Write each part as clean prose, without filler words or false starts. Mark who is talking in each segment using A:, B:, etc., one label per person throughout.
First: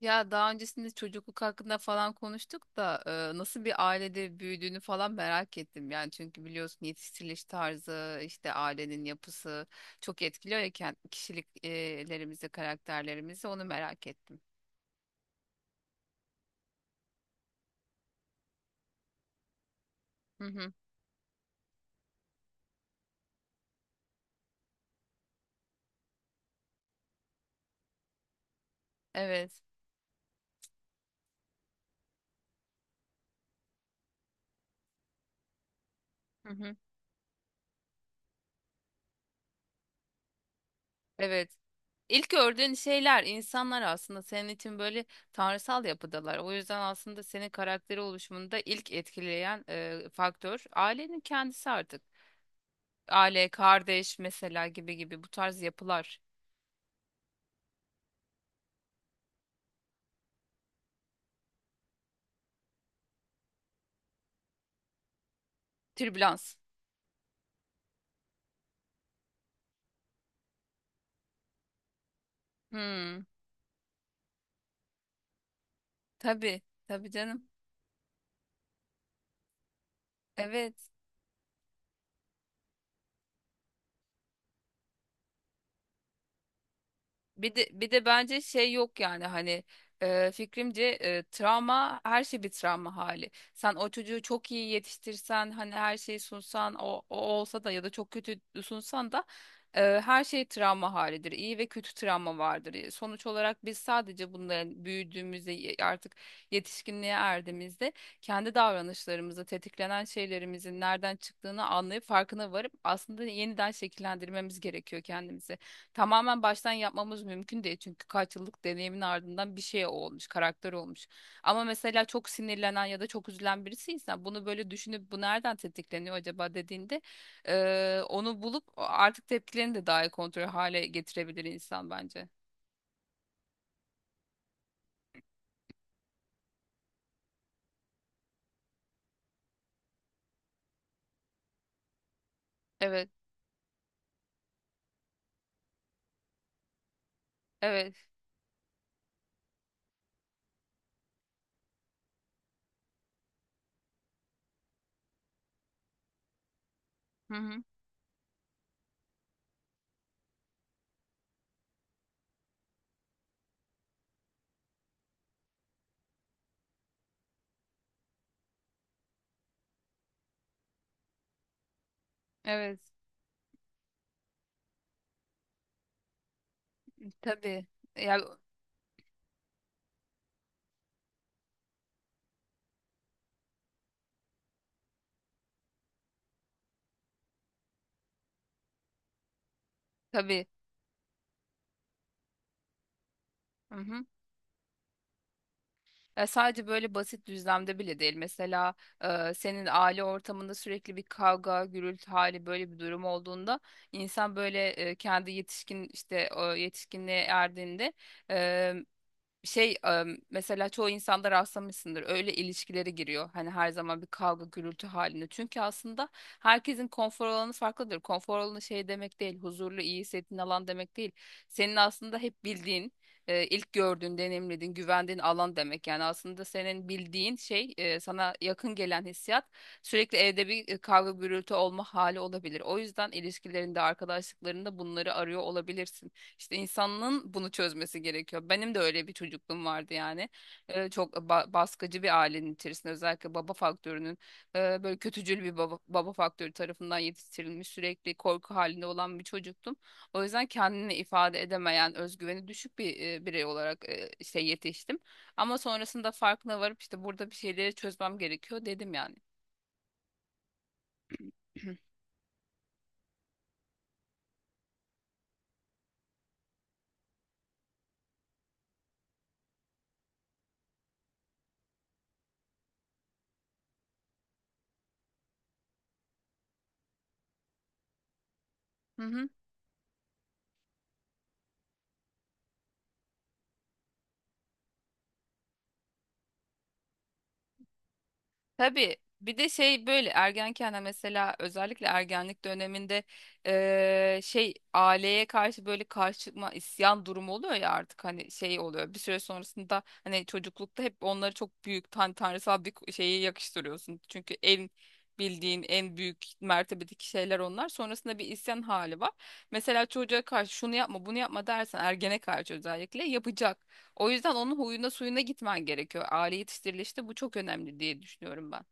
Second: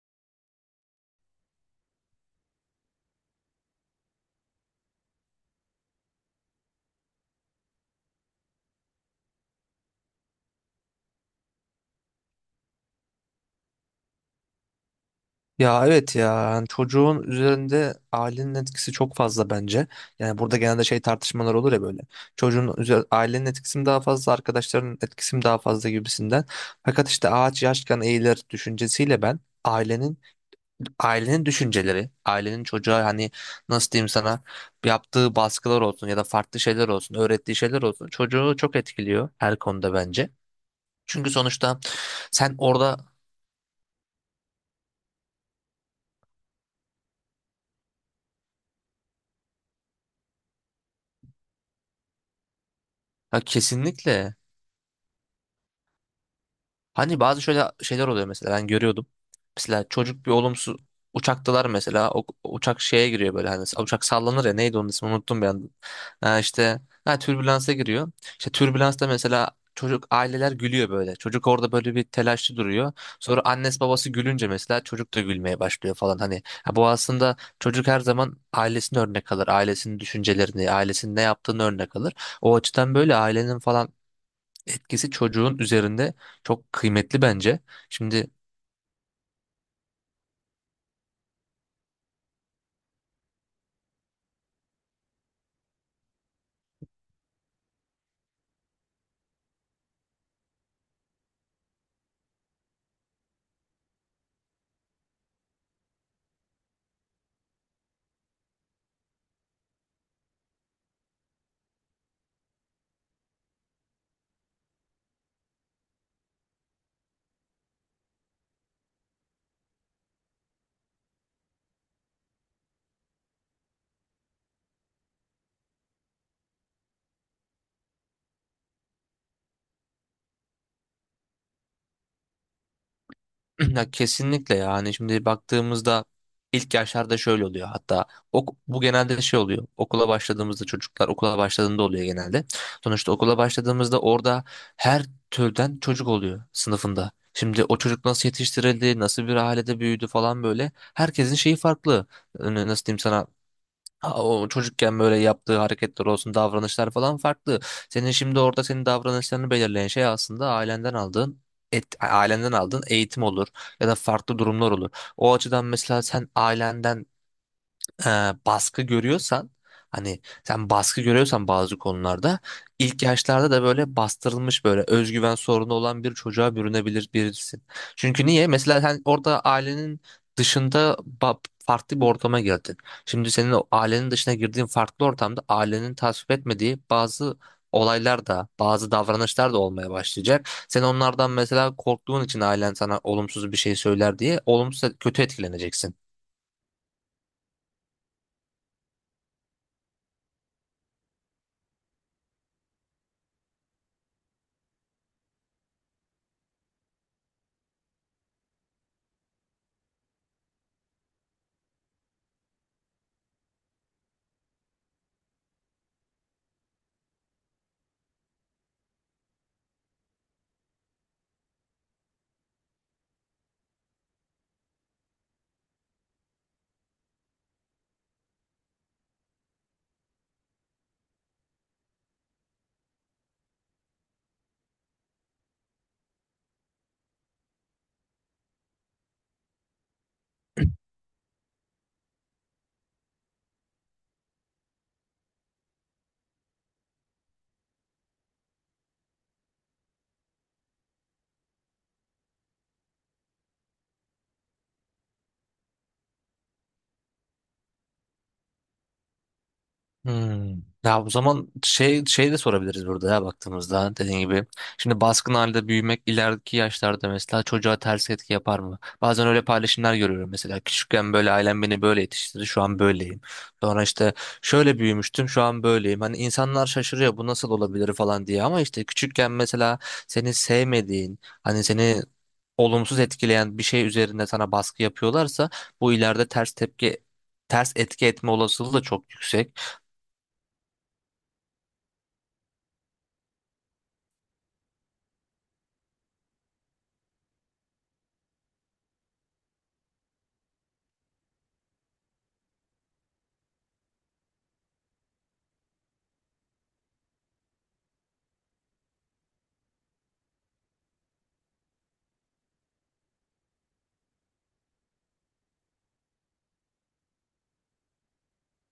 A: Ya daha öncesinde çocukluk hakkında falan konuştuk da nasıl bir ailede büyüdüğünü falan merak ettim. Yani çünkü biliyorsun yetiştiriliş tarzı, işte ailenin yapısı çok etkiliyor ya kişiliklerimizi, karakterlerimizi onu merak ettim.
B: Ya evet ya yani çocuğun üzerinde ailenin etkisi çok fazla bence. Yani
A: Hı
B: burada
A: hı.
B: genelde tartışmalar olur ya böyle. Ailenin etkisi mi daha fazla, arkadaşlarının etkisi mi daha fazla gibisinden. Fakat işte ağaç yaşken eğilir düşüncesiyle ben
A: Evet.
B: ailenin düşünceleri, ailenin çocuğa hani nasıl diyeyim sana yaptığı baskılar olsun ya da
A: Hı
B: farklı
A: hı.
B: şeyler olsun, öğrettiği şeyler olsun çocuğu çok etkiliyor her konuda bence. Çünkü
A: Evet.
B: sonuçta
A: İlk
B: sen
A: gördüğün
B: orada,
A: şeyler, insanlar aslında senin için böyle tanrısal yapıdalar. O yüzden aslında senin karakteri oluşumunda ilk etkileyen faktör ailenin kendisi artık.
B: ha,
A: Aile, kardeş
B: kesinlikle.
A: mesela gibi gibi bu tarz yapılar.
B: Hani bazı şöyle şeyler oluyor mesela ben görüyordum. Mesela çocuk bir uçaktalar mesela, o uçak şeye giriyor böyle, hani uçak sallanır ya, neydi onun ismi, unuttum bir anda. Ha
A: Türbülans.
B: işte, ha, türbülansa giriyor. İşte türbülansta mesela çocuk, aileler gülüyor böyle. Çocuk orada böyle bir telaşlı duruyor.
A: Hmm.
B: Sonra annesi babası gülünce mesela çocuk da gülmeye başlıyor falan hani.
A: Tabii,
B: Ha, bu
A: tabii
B: aslında,
A: canım.
B: çocuk her zaman ailesini örnek alır. Ailesinin düşüncelerini,
A: Evet.
B: ailesinin ne yaptığını örnek alır. O açıdan böyle ailenin falan etkisi çocuğun üzerinde çok kıymetli
A: Bir
B: bence.
A: de bir de
B: Şimdi
A: bence şey yok yani hani fikrimce travma her şey bir travma hali. Sen o çocuğu çok iyi yetiştirsen hani her şeyi sunsan o olsa da ya da çok kötü sunsan da her şey travma halidir. İyi ve kötü travma vardır. Sonuç olarak biz sadece bunların büyüdüğümüzde artık yetişkinliğe erdiğimizde kendi davranışlarımızı tetiklenen şeylerimizin nereden çıktığını anlayıp farkına varıp aslında yeniden şekillendirmemiz gerekiyor kendimizi. Tamamen baştan yapmamız mümkün değil çünkü kaç yıllık deneyimin ardından bir şey olmuş, karakter olmuş. Ama mesela çok sinirlenen ya da çok üzülen birisiysen bunu böyle düşünüp bu nereden tetikleniyor acaba dediğinde onu bulup artık tepkilerini de daha iyi kontrol hale getirebilir insan bence.
B: ya kesinlikle, yani şimdi baktığımızda ilk yaşlarda şöyle oluyor hatta, bu genelde oluyor, okula başladığımızda, çocuklar okula başladığında oluyor genelde.
A: Evet,
B: Sonuçta okula başladığımızda orada her türden çocuk oluyor sınıfında. Şimdi o
A: evet.
B: çocuk nasıl yetiştirildi, nasıl bir ailede büyüdü falan böyle. Herkesin şeyi farklı. Nasıl diyeyim sana? Ha, o çocukken böyle yaptığı hareketler olsun, davranışlar falan
A: Hı
B: farklı.
A: hı.
B: Senin şimdi orada senin davranışlarını belirleyen şey aslında ailenden aldığın eğitim olur ya da farklı durumlar olur. O açıdan mesela sen ailenden e, baskı görüyorsan, hani sen baskı görüyorsan bazı konularda,
A: Evet.
B: ilk yaşlarda da böyle bastırılmış, böyle özgüven sorunu olan bir çocuğa bürünebilir birisin.
A: Tabii. Ya
B: Çünkü niye? Mesela sen orada ailenin dışında ba- farklı bir ortama girdin. Şimdi senin o ailenin dışına girdiğin farklı ortamda ailenin tasvip etmediği bazı olaylar da, bazı davranışlar da olmaya
A: tabii.
B: başlayacak. Sen onlardan mesela korktuğun için, ailen sana olumsuz bir şey
A: Hı hı.
B: söyler diye, olumsuz kötü etkileneceksin.
A: Ya sadece böyle basit düzlemde bile değil. Mesela senin aile ortamında sürekli bir kavga, gürültü hali böyle bir durum olduğunda insan böyle kendi yetişkin işte o yetişkinliğe erdiğinde şey mesela çoğu insanda rastlamışsındır öyle ilişkilere giriyor hani her zaman bir kavga gürültü halinde çünkü aslında herkesin konfor alanı farklıdır konfor alanı şey demek değil huzurlu iyi hissettiğin alan demek değil senin aslında hep bildiğin ilk gördüğün deneyimlediğin güvendiğin alan demek yani aslında senin bildiğin şey sana yakın gelen hissiyat sürekli evde bir kavga gürültü olma hali olabilir o yüzden ilişkilerinde arkadaşlıklarında bunları arıyor olabilirsin işte insanın bunu çözmesi gerekiyor. Benim de öyle bir çocukluğum vardı yani. Çok baskıcı bir ailenin içerisinde özellikle baba faktörünün böyle kötücül bir baba, baba faktörü tarafından yetiştirilmiş sürekli korku halinde olan bir çocuktum. O yüzden kendini ifade edemeyen, özgüveni düşük bir birey olarak işte yetiştim. Ama sonrasında farkına varıp işte burada bir şeyleri çözmem gerekiyor dedim yani.
B: Hmm. Ya o zaman şey de sorabiliriz burada, ya baktığımızda dediğin gibi. Şimdi baskın halde büyümek ileriki yaşlarda mesela çocuğa ters etki yapar mı? Bazen öyle paylaşımlar görüyorum mesela, küçükken böyle ailem beni böyle yetiştirdi, şu an böyleyim. Sonra işte şöyle büyümüştüm, şu an böyleyim. Hani insanlar şaşırıyor bu nasıl olabilir falan diye, ama işte
A: Hı hı.
B: küçükken mesela seni sevmediğin, hani seni olumsuz etkileyen bir şey üzerinde sana baskı yapıyorlarsa, bu ileride ters etki etme olasılığı da
A: Tabii
B: çok
A: bir de
B: yüksek.
A: şey böyle ergenken de mesela özellikle ergenlik döneminde şey aileye karşı böyle karşı çıkma isyan durumu oluyor ya artık hani şey oluyor bir süre sonrasında hani çocuklukta hep onları çok büyük tanrısal bir şeye yakıştırıyorsun. Çünkü en bildiğin en büyük mertebedeki şeyler onlar sonrasında bir isyan hali var. Mesela çocuğa karşı şunu yapma bunu yapma dersen ergene karşı özellikle yapacak. O yüzden onun huyuna suyuna gitmen gerekiyor. Aile yetiştirilişte bu çok önemli diye düşünüyorum ben.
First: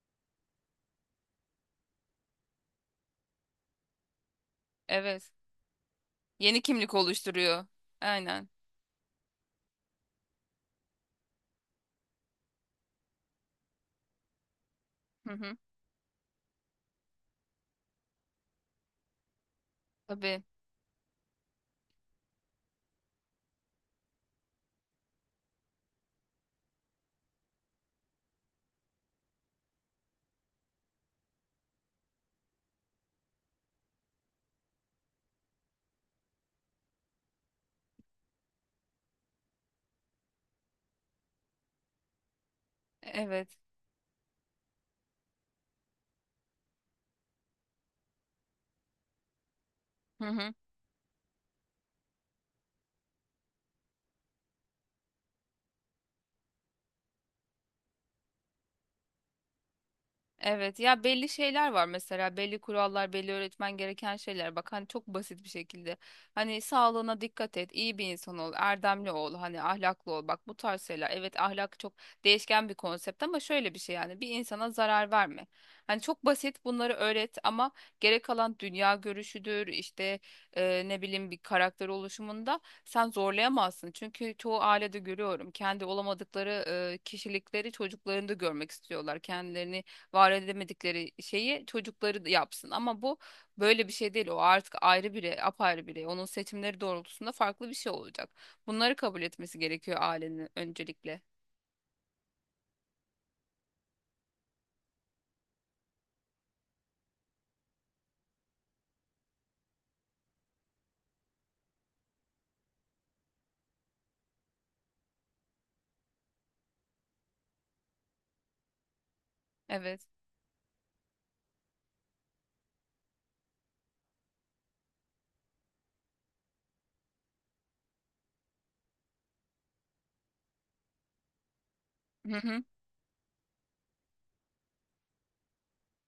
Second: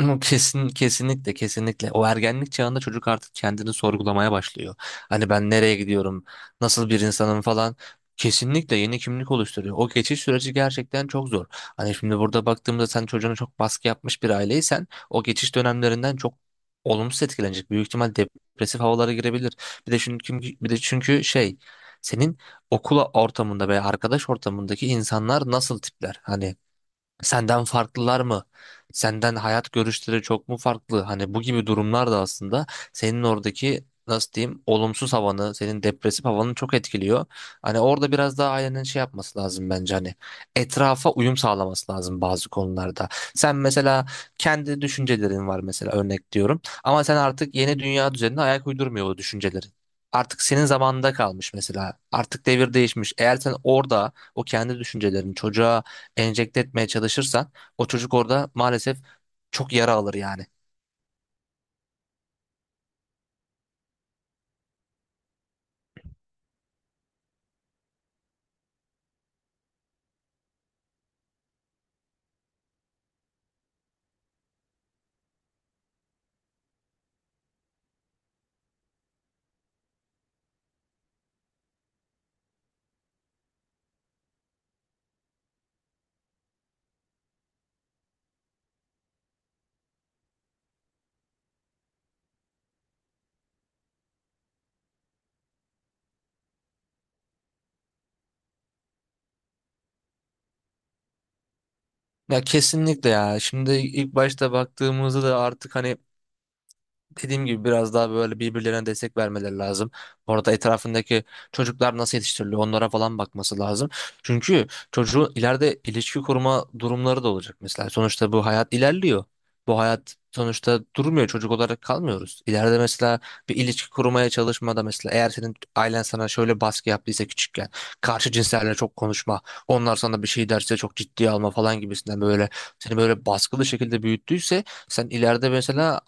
B: Hı, kesinlikle kesinlikle o ergenlik çağında çocuk artık kendini sorgulamaya başlıyor. Hani
A: Evet.
B: ben nereye gidiyorum,
A: Yeni
B: nasıl
A: kimlik
B: bir insanım
A: oluşturuyor.
B: falan.
A: Aynen.
B: Kesinlikle yeni kimlik oluşturuyor. O geçiş süreci gerçekten çok zor. Hani şimdi burada baktığımda sen çocuğuna çok baskı yapmış bir aileysen, o
A: Hı
B: geçiş
A: hı.
B: dönemlerinden çok olumsuz etkilenecek. Büyük ihtimal depresif havalara girebilir. Bir de çünkü
A: Tabii.
B: bir de çünkü şey, senin okula ortamında veya arkadaş ortamındaki insanlar nasıl tipler? Hani senden farklılar mı? Senden hayat görüşleri çok mu farklı? Hani bu gibi durumlar da aslında senin oradaki, nasıl diyeyim, olumsuz havanı, senin depresif havanı çok etkiliyor. Hani orada biraz daha ailenin şey yapması lazım bence, hani etrafa uyum sağlaması lazım bazı konularda. Sen
A: Evet.
B: mesela kendi düşüncelerin var, mesela örnek diyorum, ama sen artık yeni dünya düzenine ayak uydurmuyor o düşüncelerin.
A: Hı
B: Artık
A: hı.
B: senin zamanında kalmış mesela. Artık devir değişmiş. Eğer sen orada o kendi düşüncelerini çocuğa enjekte etmeye çalışırsan, o çocuk orada maalesef çok yara alır yani.
A: Evet ya belli şeyler var mesela belli kurallar belli öğretmen gereken şeyler bak hani çok basit bir şekilde hani sağlığına dikkat et iyi bir insan ol erdemli ol hani ahlaklı ol bak bu tarz şeyler evet ahlak çok değişken bir konsept ama şöyle bir şey yani bir insana zarar verme hani çok basit bunları öğret ama gerek kalan dünya görüşüdür işte ne bileyim bir karakter oluşumunda sen zorlayamazsın çünkü çoğu ailede görüyorum kendi olamadıkları kişilikleri çocuklarında görmek istiyorlar kendilerini var edemedikleri şeyi çocukları da yapsın. Ama bu böyle bir şey değil. O artık ayrı birey, apayrı birey. Onun seçimleri doğrultusunda farklı bir şey olacak. Bunları kabul etmesi gerekiyor ailenin öncelikle.
B: Ya kesinlikle ya. Şimdi ilk başta baktığımızda da artık, hani dediğim gibi, biraz daha böyle birbirlerine destek vermeleri lazım. Orada etrafındaki çocuklar nasıl yetiştiriliyor, onlara falan bakması lazım. Çünkü çocuğun ileride ilişki kurma durumları da olacak mesela. Sonuçta bu hayat ilerliyor. Bu
A: Evet.
B: hayat sonuçta durmuyor. Çocuk olarak kalmıyoruz. İleride mesela bir ilişki kurmaya çalışmada mesela, eğer senin ailen sana şöyle baskı yaptıysa küçükken, karşı cinslerle çok konuşma, onlar sana bir şey derse çok ciddiye alma falan gibisinden,
A: Hı
B: böyle
A: hı.
B: seni böyle baskılı şekilde büyüttüyse, sen ileride mesela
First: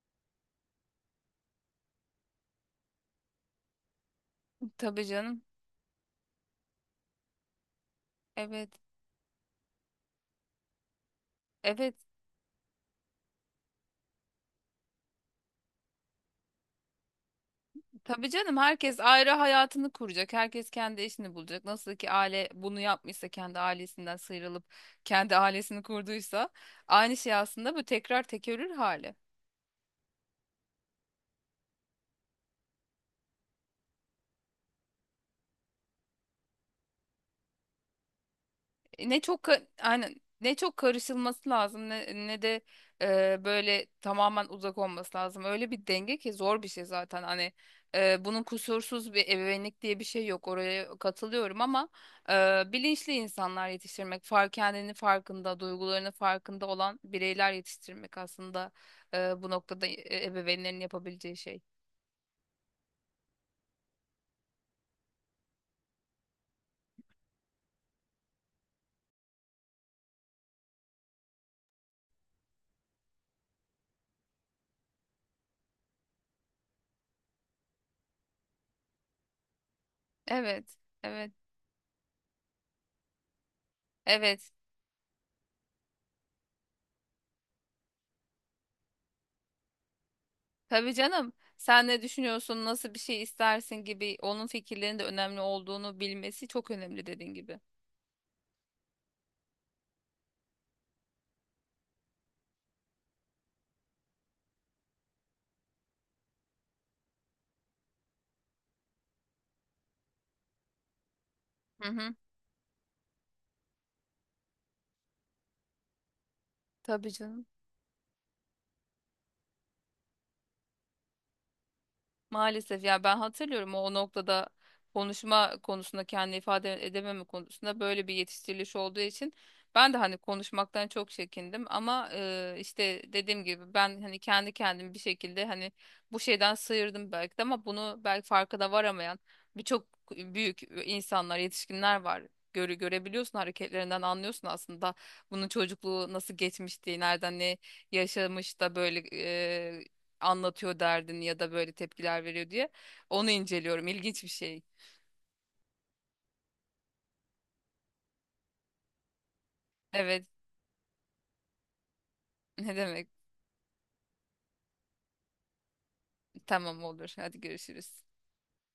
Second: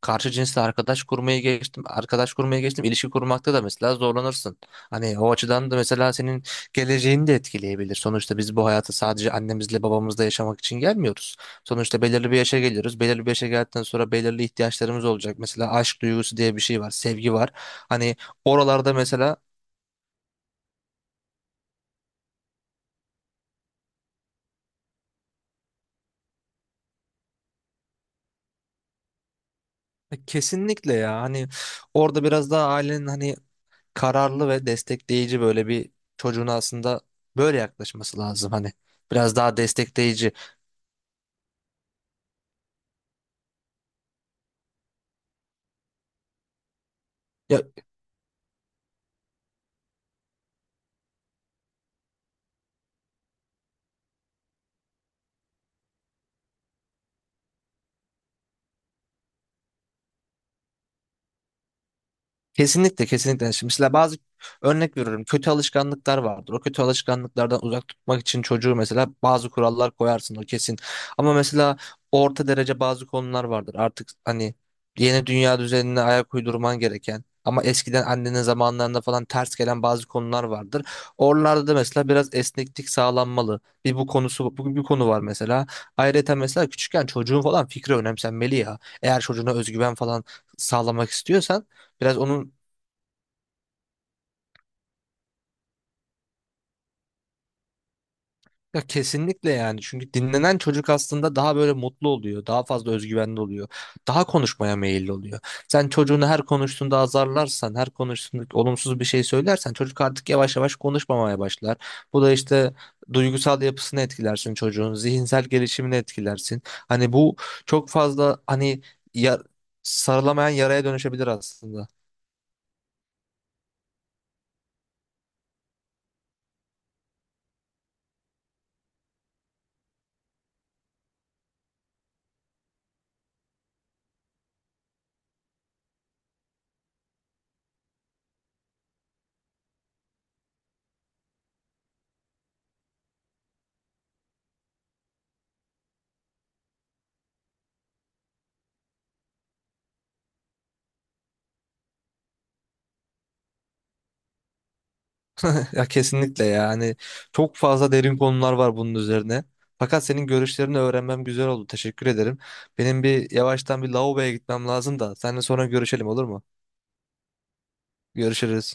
B: karşı cinsle arkadaş kurmayı geçtim. Arkadaş kurmaya geçtim. İlişki kurmakta da mesela zorlanırsın.
A: Tabii
B: Hani o
A: canım.
B: açıdan da mesela senin geleceğini de etkileyebilir. Sonuçta biz bu
A: Evet.
B: hayatı sadece annemizle babamızla yaşamak için gelmiyoruz.
A: Evet.
B: Sonuçta belirli bir yaşa geliyoruz. Belirli bir yaşa geldikten sonra belirli ihtiyaçlarımız olacak. Mesela aşk duygusu diye bir şey var, sevgi var. Hani
A: Tabii canım,
B: oralarda
A: herkes ayrı
B: mesela
A: hayatını kuracak. Herkes kendi işini bulacak. Nasıl ki aile bunu yapmışsa kendi ailesinden sıyrılıp kendi ailesini kurduysa aynı şey aslında, bu tekrar tekerrür hali.
B: kesinlikle ya, hani orada biraz daha ailenin, hani kararlı ve destekleyici böyle bir, çocuğuna aslında böyle yaklaşması lazım hani.
A: Ne
B: Biraz
A: çok
B: daha
A: aynen
B: destekleyici.
A: ne çok karışılması lazım ne de böyle tamamen uzak olması lazım. Öyle bir denge ki zor bir şey zaten. Hani
B: Ya
A: bunun kusursuz bir ebeveynlik diye bir şey yok. Oraya katılıyorum ama bilinçli insanlar yetiştirmek, kendini farkında, duygularını farkında olan bireyler yetiştirmek aslında bu noktada ebeveynlerin yapabileceği şey.
B: kesinlikle kesinlikle. Yani şimdi mesela bazı, örnek veriyorum, kötü alışkanlıklar vardır. O kötü alışkanlıklardan uzak tutmak için çocuğu mesela bazı kurallar koyarsın, o kesin. Ama mesela orta derece bazı konular vardır. Artık hani yeni dünya düzenine ayak uydurman gereken ama eskiden annenin zamanlarında falan ters gelen bazı konular
A: Evet,
B: vardır.
A: evet,
B: Oralarda da mesela biraz esneklik sağlanmalı.
A: evet.
B: Bir konu var mesela. Ayrıca mesela küçükken çocuğun falan fikri önemsenmeli ya. Eğer çocuğuna özgüven falan
A: Tabii
B: sağlamak
A: canım.
B: istiyorsan,
A: Sen ne
B: biraz onun,
A: düşünüyorsun, nasıl bir şey istersin gibi onun fikirlerinin de önemli olduğunu bilmesi çok önemli dediğin gibi.
B: ya kesinlikle yani, çünkü dinlenen çocuk aslında daha böyle mutlu oluyor. Daha fazla özgüvenli oluyor. Daha konuşmaya meyilli oluyor. Sen çocuğunu her konuştuğunda azarlarsan, her konuştuğunda olumsuz bir şey söylersen, çocuk artık yavaş yavaş konuşmamaya başlar.
A: Hı hı.
B: Bu da işte duygusal yapısını etkilersin çocuğun, zihinsel gelişimini etkilersin.
A: Tabii
B: Hani bu
A: canım.
B: çok fazla, ya- sarılamayan yaraya dönüşebilir aslında.
A: Maalesef ya, ben hatırlıyorum o noktada konuşma konusunda kendini ifade edememe konusunda böyle bir yetiştiriliş olduğu için ben de hani konuşmaktan çok çekindim ama işte dediğim gibi ben hani kendi kendimi bir şekilde hani bu şeyden sıyırdım belki de ama bunu belki farkına varamayan birçok büyük insanlar yetişkinler var. Görebiliyorsun hareketlerinden anlıyorsun aslında bunun çocukluğu nasıl geçmişti, nereden ne yaşamış da böyle anlatıyor derdini ya da böyle tepkiler veriyor diye. Onu inceliyorum. İlginç bir şey.
B: Ya kesinlikle ya. Hani çok fazla derin konular var bunun üzerine. Fakat
A: Evet.
B: senin görüşlerini öğrenmem güzel oldu. Teşekkür ederim.
A: Ne
B: Benim
A: demek?
B: bir yavaştan bir lavaboya gitmem lazım da. Seninle sonra görüşelim, olur mu?
A: Tamam olur. Hadi görüşürüz.
B: Görüşürüz.